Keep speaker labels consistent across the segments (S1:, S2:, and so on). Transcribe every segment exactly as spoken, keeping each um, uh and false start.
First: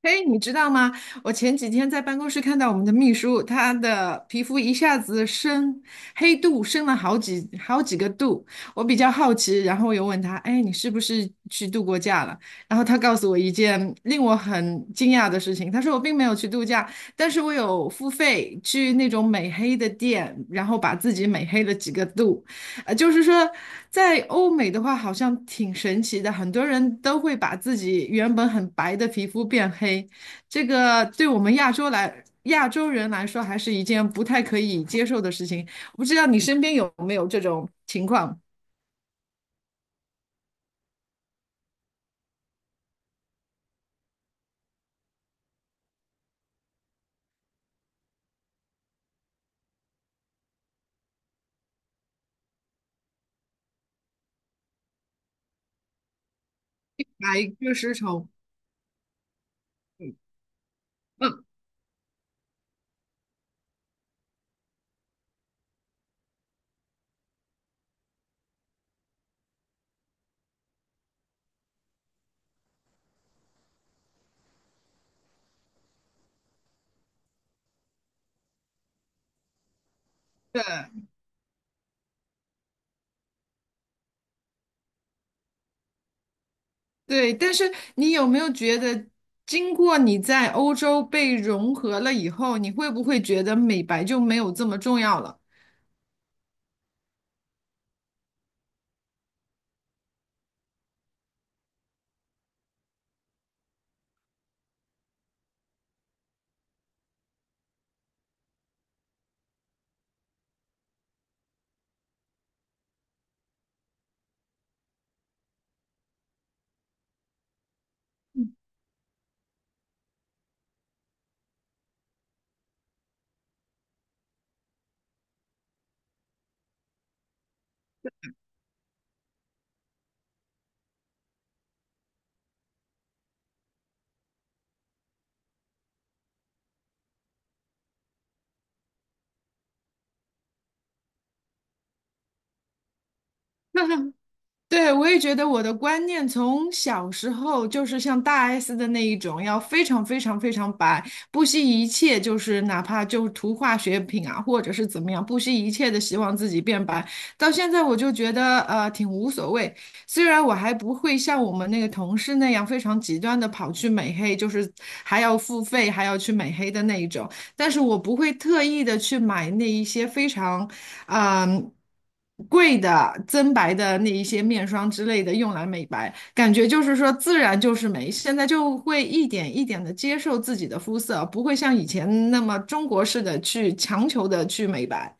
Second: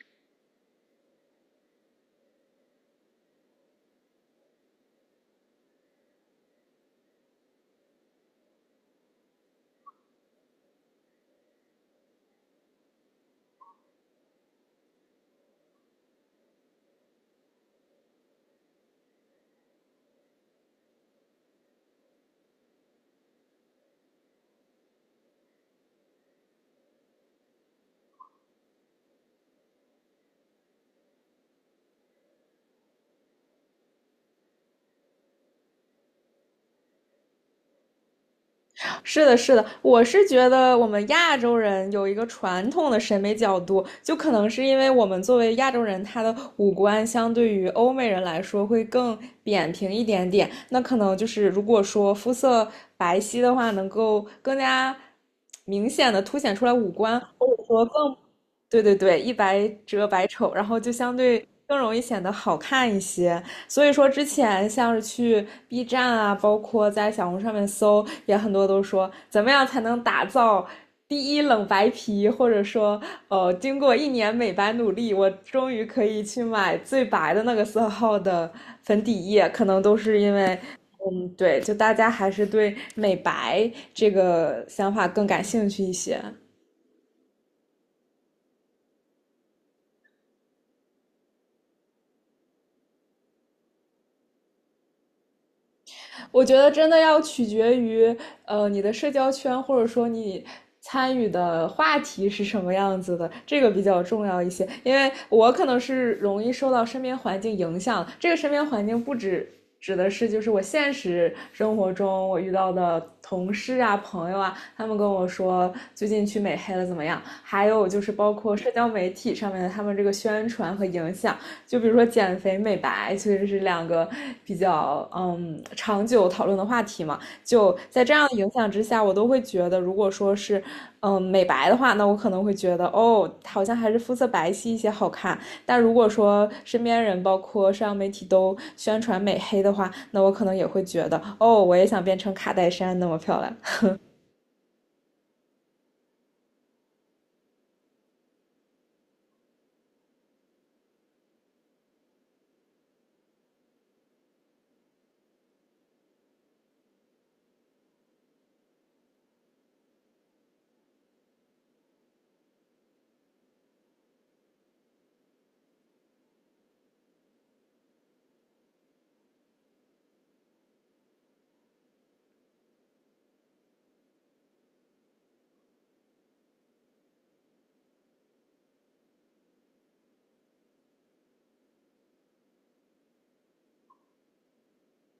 S1: 嘿，你知道吗？我前几天在办公室看到我们的秘书，她的皮肤一下子升黑度，升了好几好几个度。我比较好奇，然后我又问她：“哎，你是不是去度过假了？”然后她告诉我一件令我很惊讶的事情，她说我并没有去度假，但是我有付费去那种美黑的店，然后把自己美黑了几个度。呃，就是说，在欧美的话，好像挺神奇的，很多人都会把自己原本很白的皮肤变黑，这个对我们亚洲来亚洲人来说，还是一件不太可以接受的事情。我不知道你身边有没有这种情况，
S2: 是的，是的，我是觉得我们亚洲人有一个传统的审美角度，就可能是因为我们作为亚洲人，他的五官相对于欧美人来说会更扁平一点点。那可能就是如果说肤色白皙的话，能够更加明显的凸显出来五官，或
S1: 白
S2: 者
S1: 热
S2: 说
S1: 丝
S2: 更
S1: 绸。
S2: 对对对，一白遮百丑，然后就相
S1: 嗯，
S2: 对更容易显得好看一些。所以说之前像是去 B 站啊，包括在小红书上面搜，也很多都说怎么样才能打造第一冷白皮，或者说，呃，经过一年美白努力，我终于可以去买最白的那个色号的粉底液，可能都是因为。
S1: 对
S2: 嗯，对，就大家还是对美白这个想法更感兴趣一些。
S1: 对，但是你有没有觉得，经过你在欧洲被融合了以后，你会不会觉得美白就没有这么重要了？
S2: 我觉得真的要取决于呃你的社交圈，或者说你参与的话题是什么样子的，这个比较重要一些。因为我可能是容易受到身边环境影响，这个身边环境不止。指的是就是我现实生活中我遇到的同事啊、朋友啊，他们跟我说最近去美黑了怎么样？还有就是包括社交媒体上面的他们这个宣传和影响，就比如说减肥、美白，其实是两个比较嗯长久讨论的话题嘛。就在这样的影响之下，我都会觉得，如果说是嗯美白的话，那我可能会觉得哦，好像还是肤色白皙一些好看。但如果说身边人，包括社交媒体都宣传美黑的话，那我可能也会觉得哦，我也想变成卡戴珊那么漂亮。
S1: 对，我也觉得我的观念从小时候就是像大 S 的那一种，要非常非常非常白，不惜一切，就是哪怕就涂化学品啊，或者是怎么样，不惜一切的希望自己变白。到现在我就觉得呃挺无所谓，虽然我还不会像我们那个同事那样非常极端的跑去美黑，就是还要付费还要去美黑的那一种，但是我不会特意的去买那一些非常。嗯，贵的增白的那一些面霜之类的用来美白，感觉就是说自然就是美。现在就会一点一点的接受自己的肤色，不会像以前那么中国式的去强求的去美白。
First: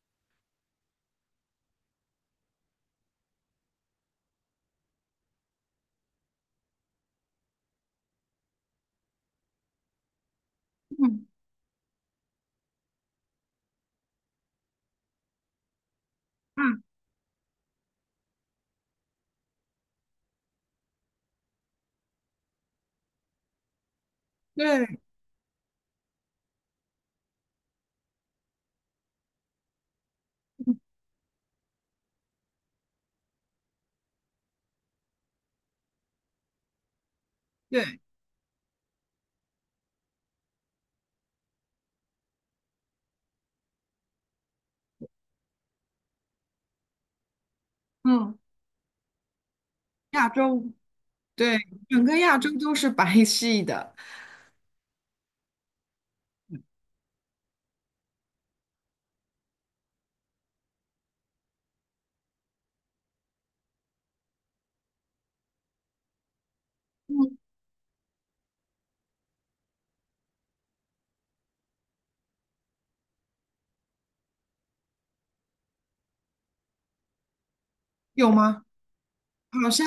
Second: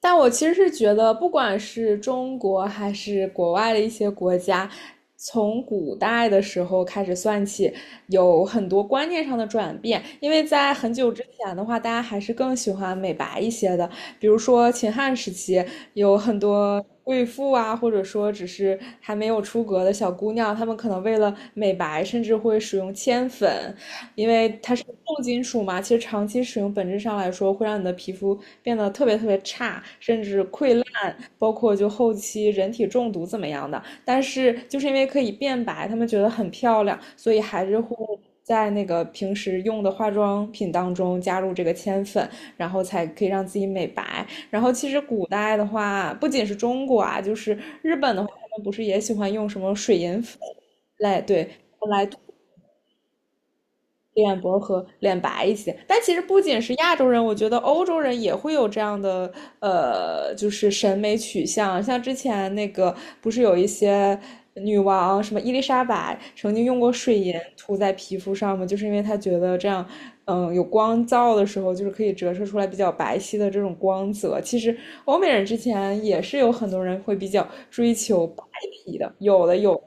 S2: 但我其实是觉得，不管是中国还是国外的一些国家，从古代的时候开始算起，有很多观念上的转变。因为在很久之前的话，大家还是更喜欢美白一些的，比如说秦汉时期，有很多
S1: 嗯，
S2: 贵妇啊，或者说只是还没有出阁的小姑娘，她们可能为了美白，甚至会使用铅粉，因为它是
S1: 对
S2: 重金属嘛，其实长期使用本质上来说会让你的皮肤变得特别特别差，甚至溃烂，包括就后期人体中毒怎么样的。但是就是因为可以变白，他们觉得很漂亮，所以还是会
S1: 对，
S2: 在那个平时用的化妆品当中加入这个铅粉，然后才可以让自己美白。然后其实古代的话，不仅是中国啊，就是日本的话，
S1: 嗯，
S2: 他们不是也喜欢用什么水银
S1: 亚
S2: 粉
S1: 洲，
S2: 来对，
S1: 对，
S2: 来
S1: 整个亚洲都是白系的，
S2: 脸薄和脸白一些。但其实不仅是亚洲人，我觉得欧洲人也会有这样的呃，就是审美取向。像之前那个不是有一些女王，什么伊丽莎白曾经用过水银
S1: 嗯，
S2: 涂在皮肤上吗？就是因为她觉得这样，嗯，有光照的时候，就是可以折射出来比较白皙的这种光泽。其实欧美人之前也是有很多人会比较追求
S1: 有
S2: 白
S1: 吗？
S2: 皮的，有的
S1: 好
S2: 有的。
S1: 像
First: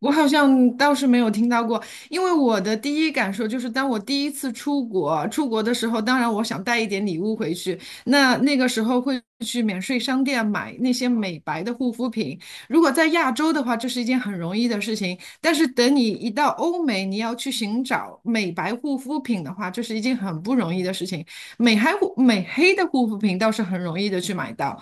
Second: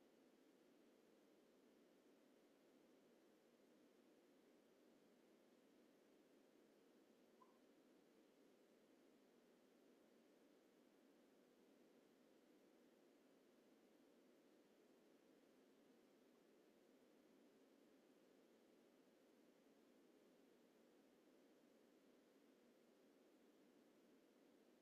S1: 我好像倒是没有听到过，因为我的第一感受就是，当我第一次出国，出国的时候，当然我想带一点礼物回去，那那个时候会去免税商店买那些美白的护肤品。如果在亚洲的话，这是一件很容易的事情，但是等你一到欧美，你要去寻找美白护肤品的话，这是一件很不容易的事情。美黑护美黑的护肤品倒是很容易的去买到，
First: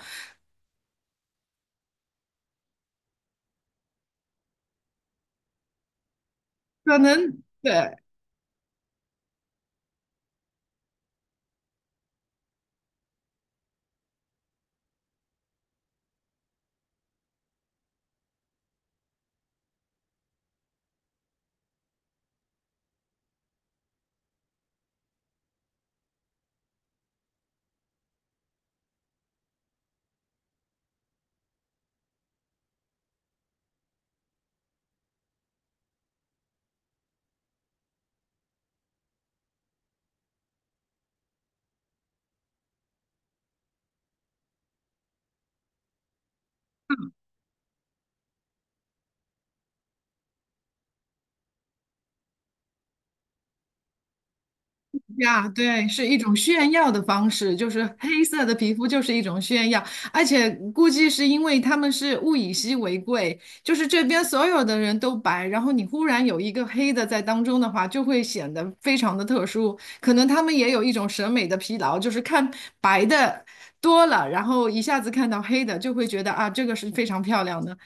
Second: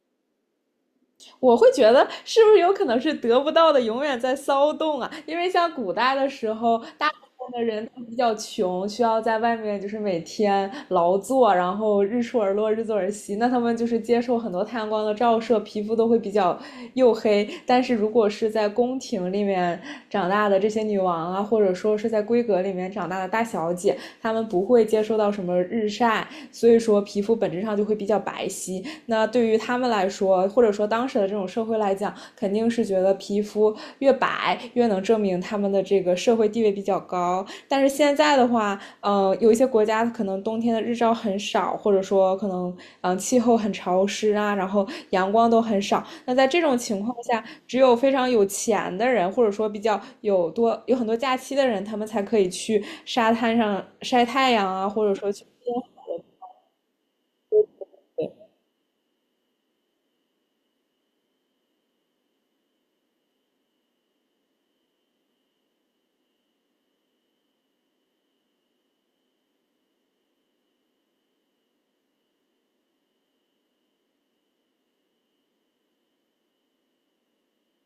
S2: 我会觉得是不是有可能是得不到的永远在骚动啊？因为像古代的时候，
S1: 可
S2: 大部
S1: 能。
S2: 分的
S1: 对，
S2: 人都比较穷，需要在外面就是每天劳作，然后日出而落，日作而息。那他们就是接受很多太阳光的照射，皮肤都会比较黝黑。但是如果是在宫廷里面长大的这些女王啊，或者说是在闺阁里面长大的大小姐，他们不会接受到什么日晒，所以说皮肤本质上就会比较白皙。那对于他们来说，或者说当时的这种社会来讲，肯定是觉得皮肤越白越能证明他们的这个社会地位比较高。但是现在的话，呃，有一些国家可能冬天的日照很少，或者说可能嗯、呃气候很潮湿啊，然后阳光都很少。那在这种情况下，只有非常有钱的人，或者说比较有多有很多假期的人，他们才可以去沙滩上晒太阳啊，或者说去。
S1: 呀，对，是一种炫耀的方式，就是黑色的皮肤就是一种炫耀，而且估计是因为他们是物以稀为贵，就是这边所有的人都白，然后你忽然有一个黑的在当中的话，就会显得非常的特殊。可能他们也有一种审美的疲劳，就是看白的多了，然后一下子看到黑的就会觉得啊，这个是非常漂亮的。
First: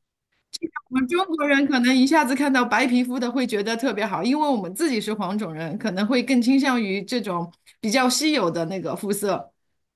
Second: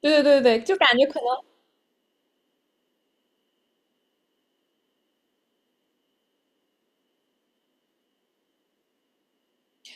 S2: 对对对对，就感
S1: 我
S2: 觉
S1: 们
S2: 可
S1: 中
S2: 能
S1: 国人可能一下子看到白皮肤的会觉得特别好，因为我们自己是黄种人，可能会更倾向于这种比较稀有的那个肤色。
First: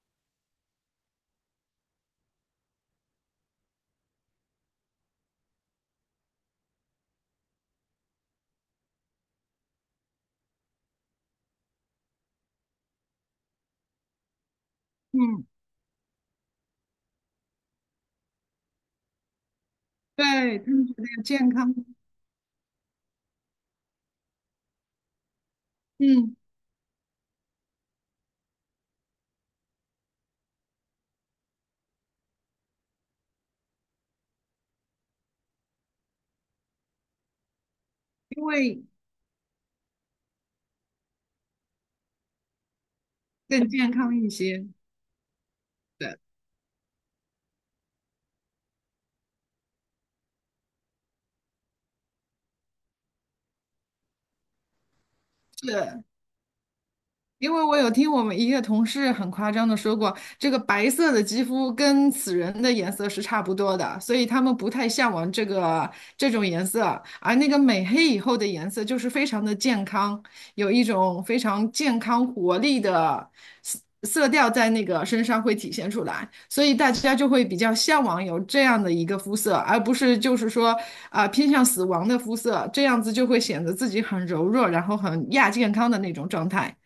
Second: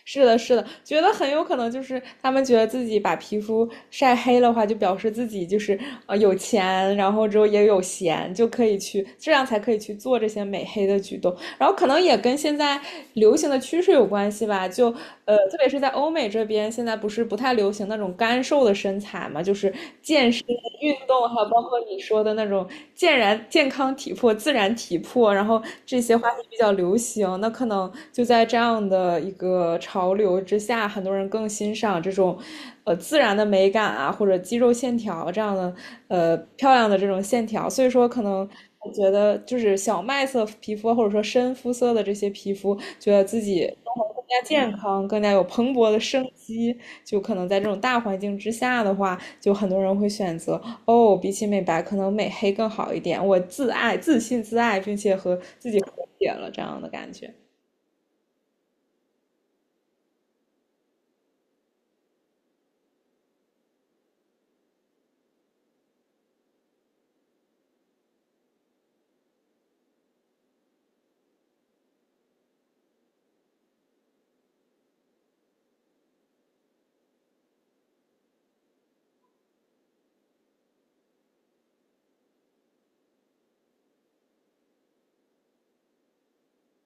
S2: 是的，是的，觉得很有可能就是他们觉得自己把皮肤晒黑的话，就表示自己就是呃有钱，然后之后也有闲，就可以去这样才可以去做这些美黑的举动。然后可能也跟现在流行的趋势有关系吧，就呃，
S1: 嗯，
S2: 特别是在欧美这边，现在不是不太流行那种干瘦的身材嘛，就是健身、
S1: 对，他们觉
S2: 运
S1: 得要
S2: 动，还有
S1: 健
S2: 包
S1: 康，
S2: 括你说的那种健然健康体魄、自然体魄，然后这些话
S1: 嗯，
S2: 题比较流行。那可能就在这样的一个潮流之下，很多人更欣赏这种呃自然的美感啊，或者肌肉线条这样的呃漂亮的这种线条。所以说，可
S1: 因
S2: 能
S1: 为
S2: 我觉得就是小麦色皮肤或者说深肤色的这些皮肤，觉得自己
S1: 更健
S2: 生活
S1: 康
S2: 更
S1: 一
S2: 加
S1: 些。
S2: 健康，更加有蓬勃的
S1: 对，
S2: 生机。就可能在这种大环境之下的话，就很多人会选择哦，比起美白，可能美黑更好一点。我自爱、自信、自爱，并且和自己和
S1: 是，
S2: 解了这样的感觉。
S1: 因为我有听我们一个同事很夸张的说过，这个白色的肌肤跟死人的颜色是差不多的，所以他们不太向往这个这种颜色，而那个美黑以后的颜色就是非常的健康，有一种非常健康活力的色色调在那个身上会体现出来，所以大家就会比较向往有这样的一个肤色，而不是就是说啊、偏向死亡的肤色，这样子就会显得自己很柔弱，然后很亚健康的那种状态。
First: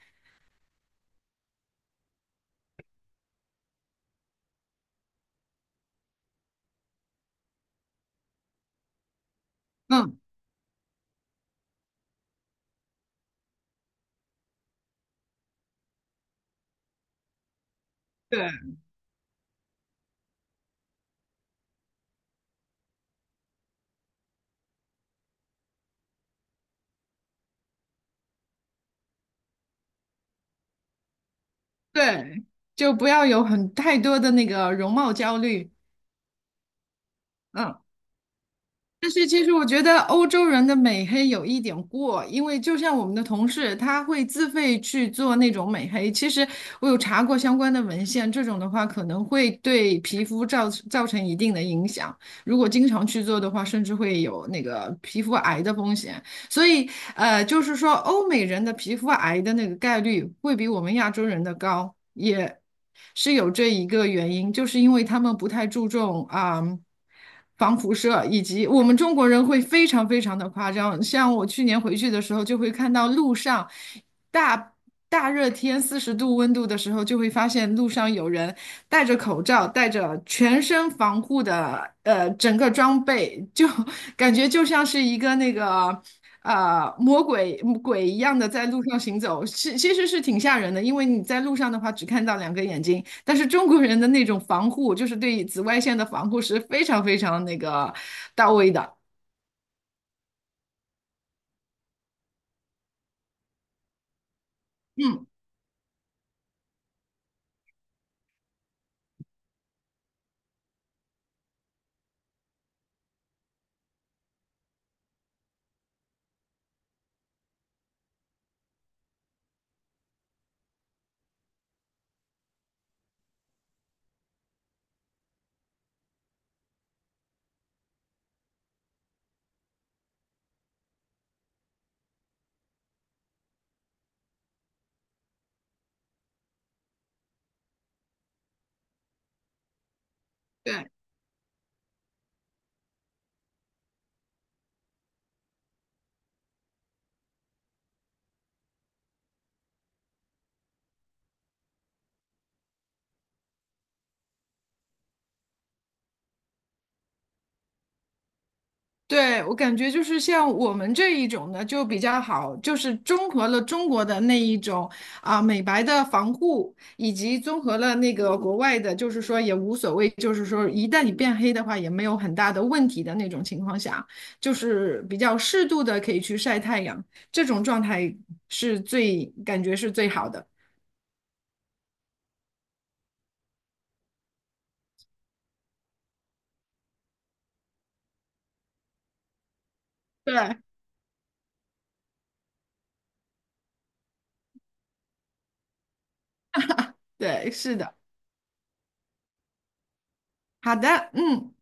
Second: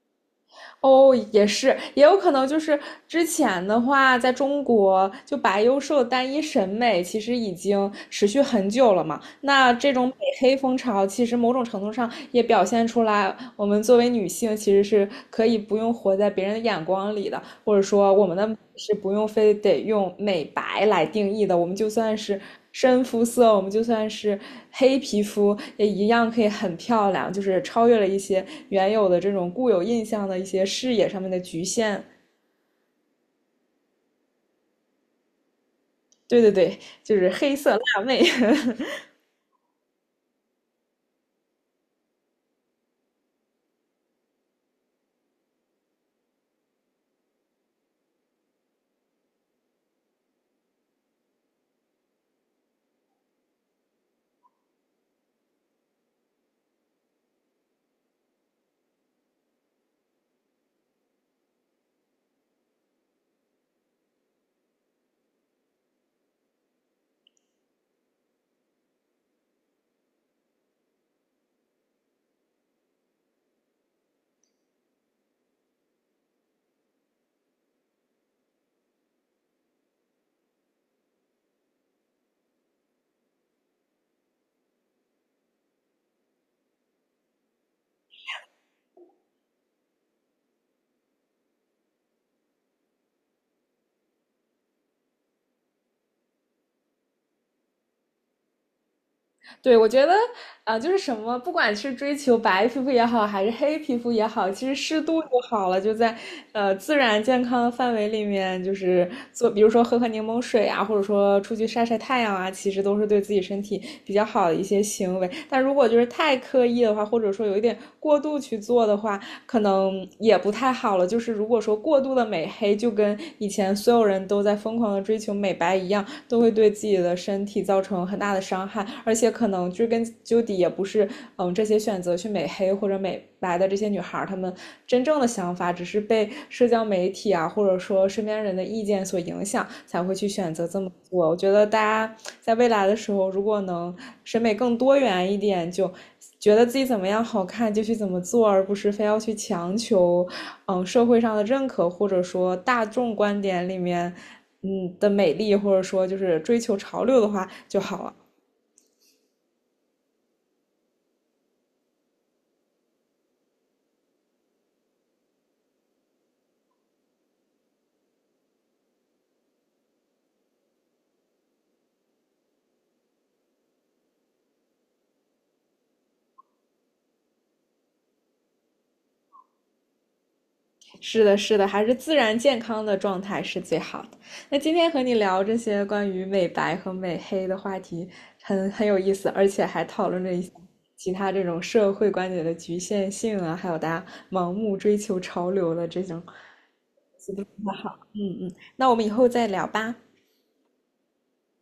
S2: 哦，也是，也有可能就是之前的话，在中国就白幼瘦的单一审美其实已经持续很久了嘛。那这种美
S1: 嗯。
S2: 黑风潮，其实某种程度上也表现出来，我们作为女性其实是可以不用活在别人的眼光里的，或者说我们的
S1: 对
S2: 美是不用非得用美白来定义的，我们就算是深肤色，我们就算是黑皮肤也一样可以很漂亮，就是超越了一些原有的这种固有印象的一些视野上面的局限。
S1: 对，就不要有很太多的那个容貌焦虑，
S2: 对对对，就是黑色
S1: 嗯。
S2: 辣妹。
S1: 但是其实我觉得欧洲人的美黑有一点过，因为就像我们的同事，他会自费去做那种美黑。其实我有查过相关的文献，这种的话可能会对皮肤造造成一定的影响。如果经常去做的话，甚至会有那个皮肤癌的风险。所以呃，就是说欧美人的皮肤癌的那个概率会比我们亚洲人的高，也是有这一个原因，就是因为他们不太注重啊。防辐射，以及我们中国人会非常非常的夸张，像我去年回去的时候，就会看到路上大大热天四十度温度的时候，就会发现路上有人戴着口罩，戴着全身防护的呃整个装备，就 感觉就像是一个那个。啊、魔鬼鬼一样的在路上行走，其其实是挺吓人的，因为你在路上的话只看到两个眼睛，但是中国人的那种防护，就是对紫外线的防护是非常非常那个到位的。
S2: 对，我觉得啊、呃就是什么，不管是追求白皮肤也好，还是黑皮肤也好，其实适度
S1: 嗯，
S2: 就好了，就在呃自然健康的范围里面，就是做，比如说喝喝柠檬水啊，或者说出去晒晒太阳啊，其实都是对自己身体比较好的一些行为。但如果就是太刻意的话，或者说有一点过度去做的话，可能也不太好了。就是如果说过度的美黑，就跟以前所有人都在疯狂的追求美白一样，都会对自己的身体造成很大的伤害。而且可能追根究底，也不是嗯这些选择去美黑或者美白的这些女孩她们真正的想法，只是被社交媒体啊，或者说身边人的意见所影响，才会去选择这么
S1: 对。
S2: 做。我觉得大家在未来的时候，如果能审美更多元一点，就觉得自己怎么样好看就去怎么做，而不是非要去强求，嗯，社会上的认可，或者说大众观点里面，嗯的美丽，或者说就是追求潮流的话就好了。
S1: 对，我感觉就是像我们这一种呢，就比较好，就是综合了中国的那一种啊、美白的防护，以及综合了那个国外的，就是说也无所谓，就是说一旦你变黑的话也没有很大的问题的那种情况下，就是比较适度的可以去晒太阳，这种状态是最感觉是最好的。
S2: 是的，是的，还是自然健康的状态是最好的。那今天和你聊这些关于美白和美黑的话题很，很有意思，而且还讨论了一些
S1: 对
S2: 其他这种社会观点的局限性啊，还有大家盲目追求潮流的这种。
S1: 对，是的，
S2: 嗯嗯，那我们以后再聊吧。
S1: 好的，嗯。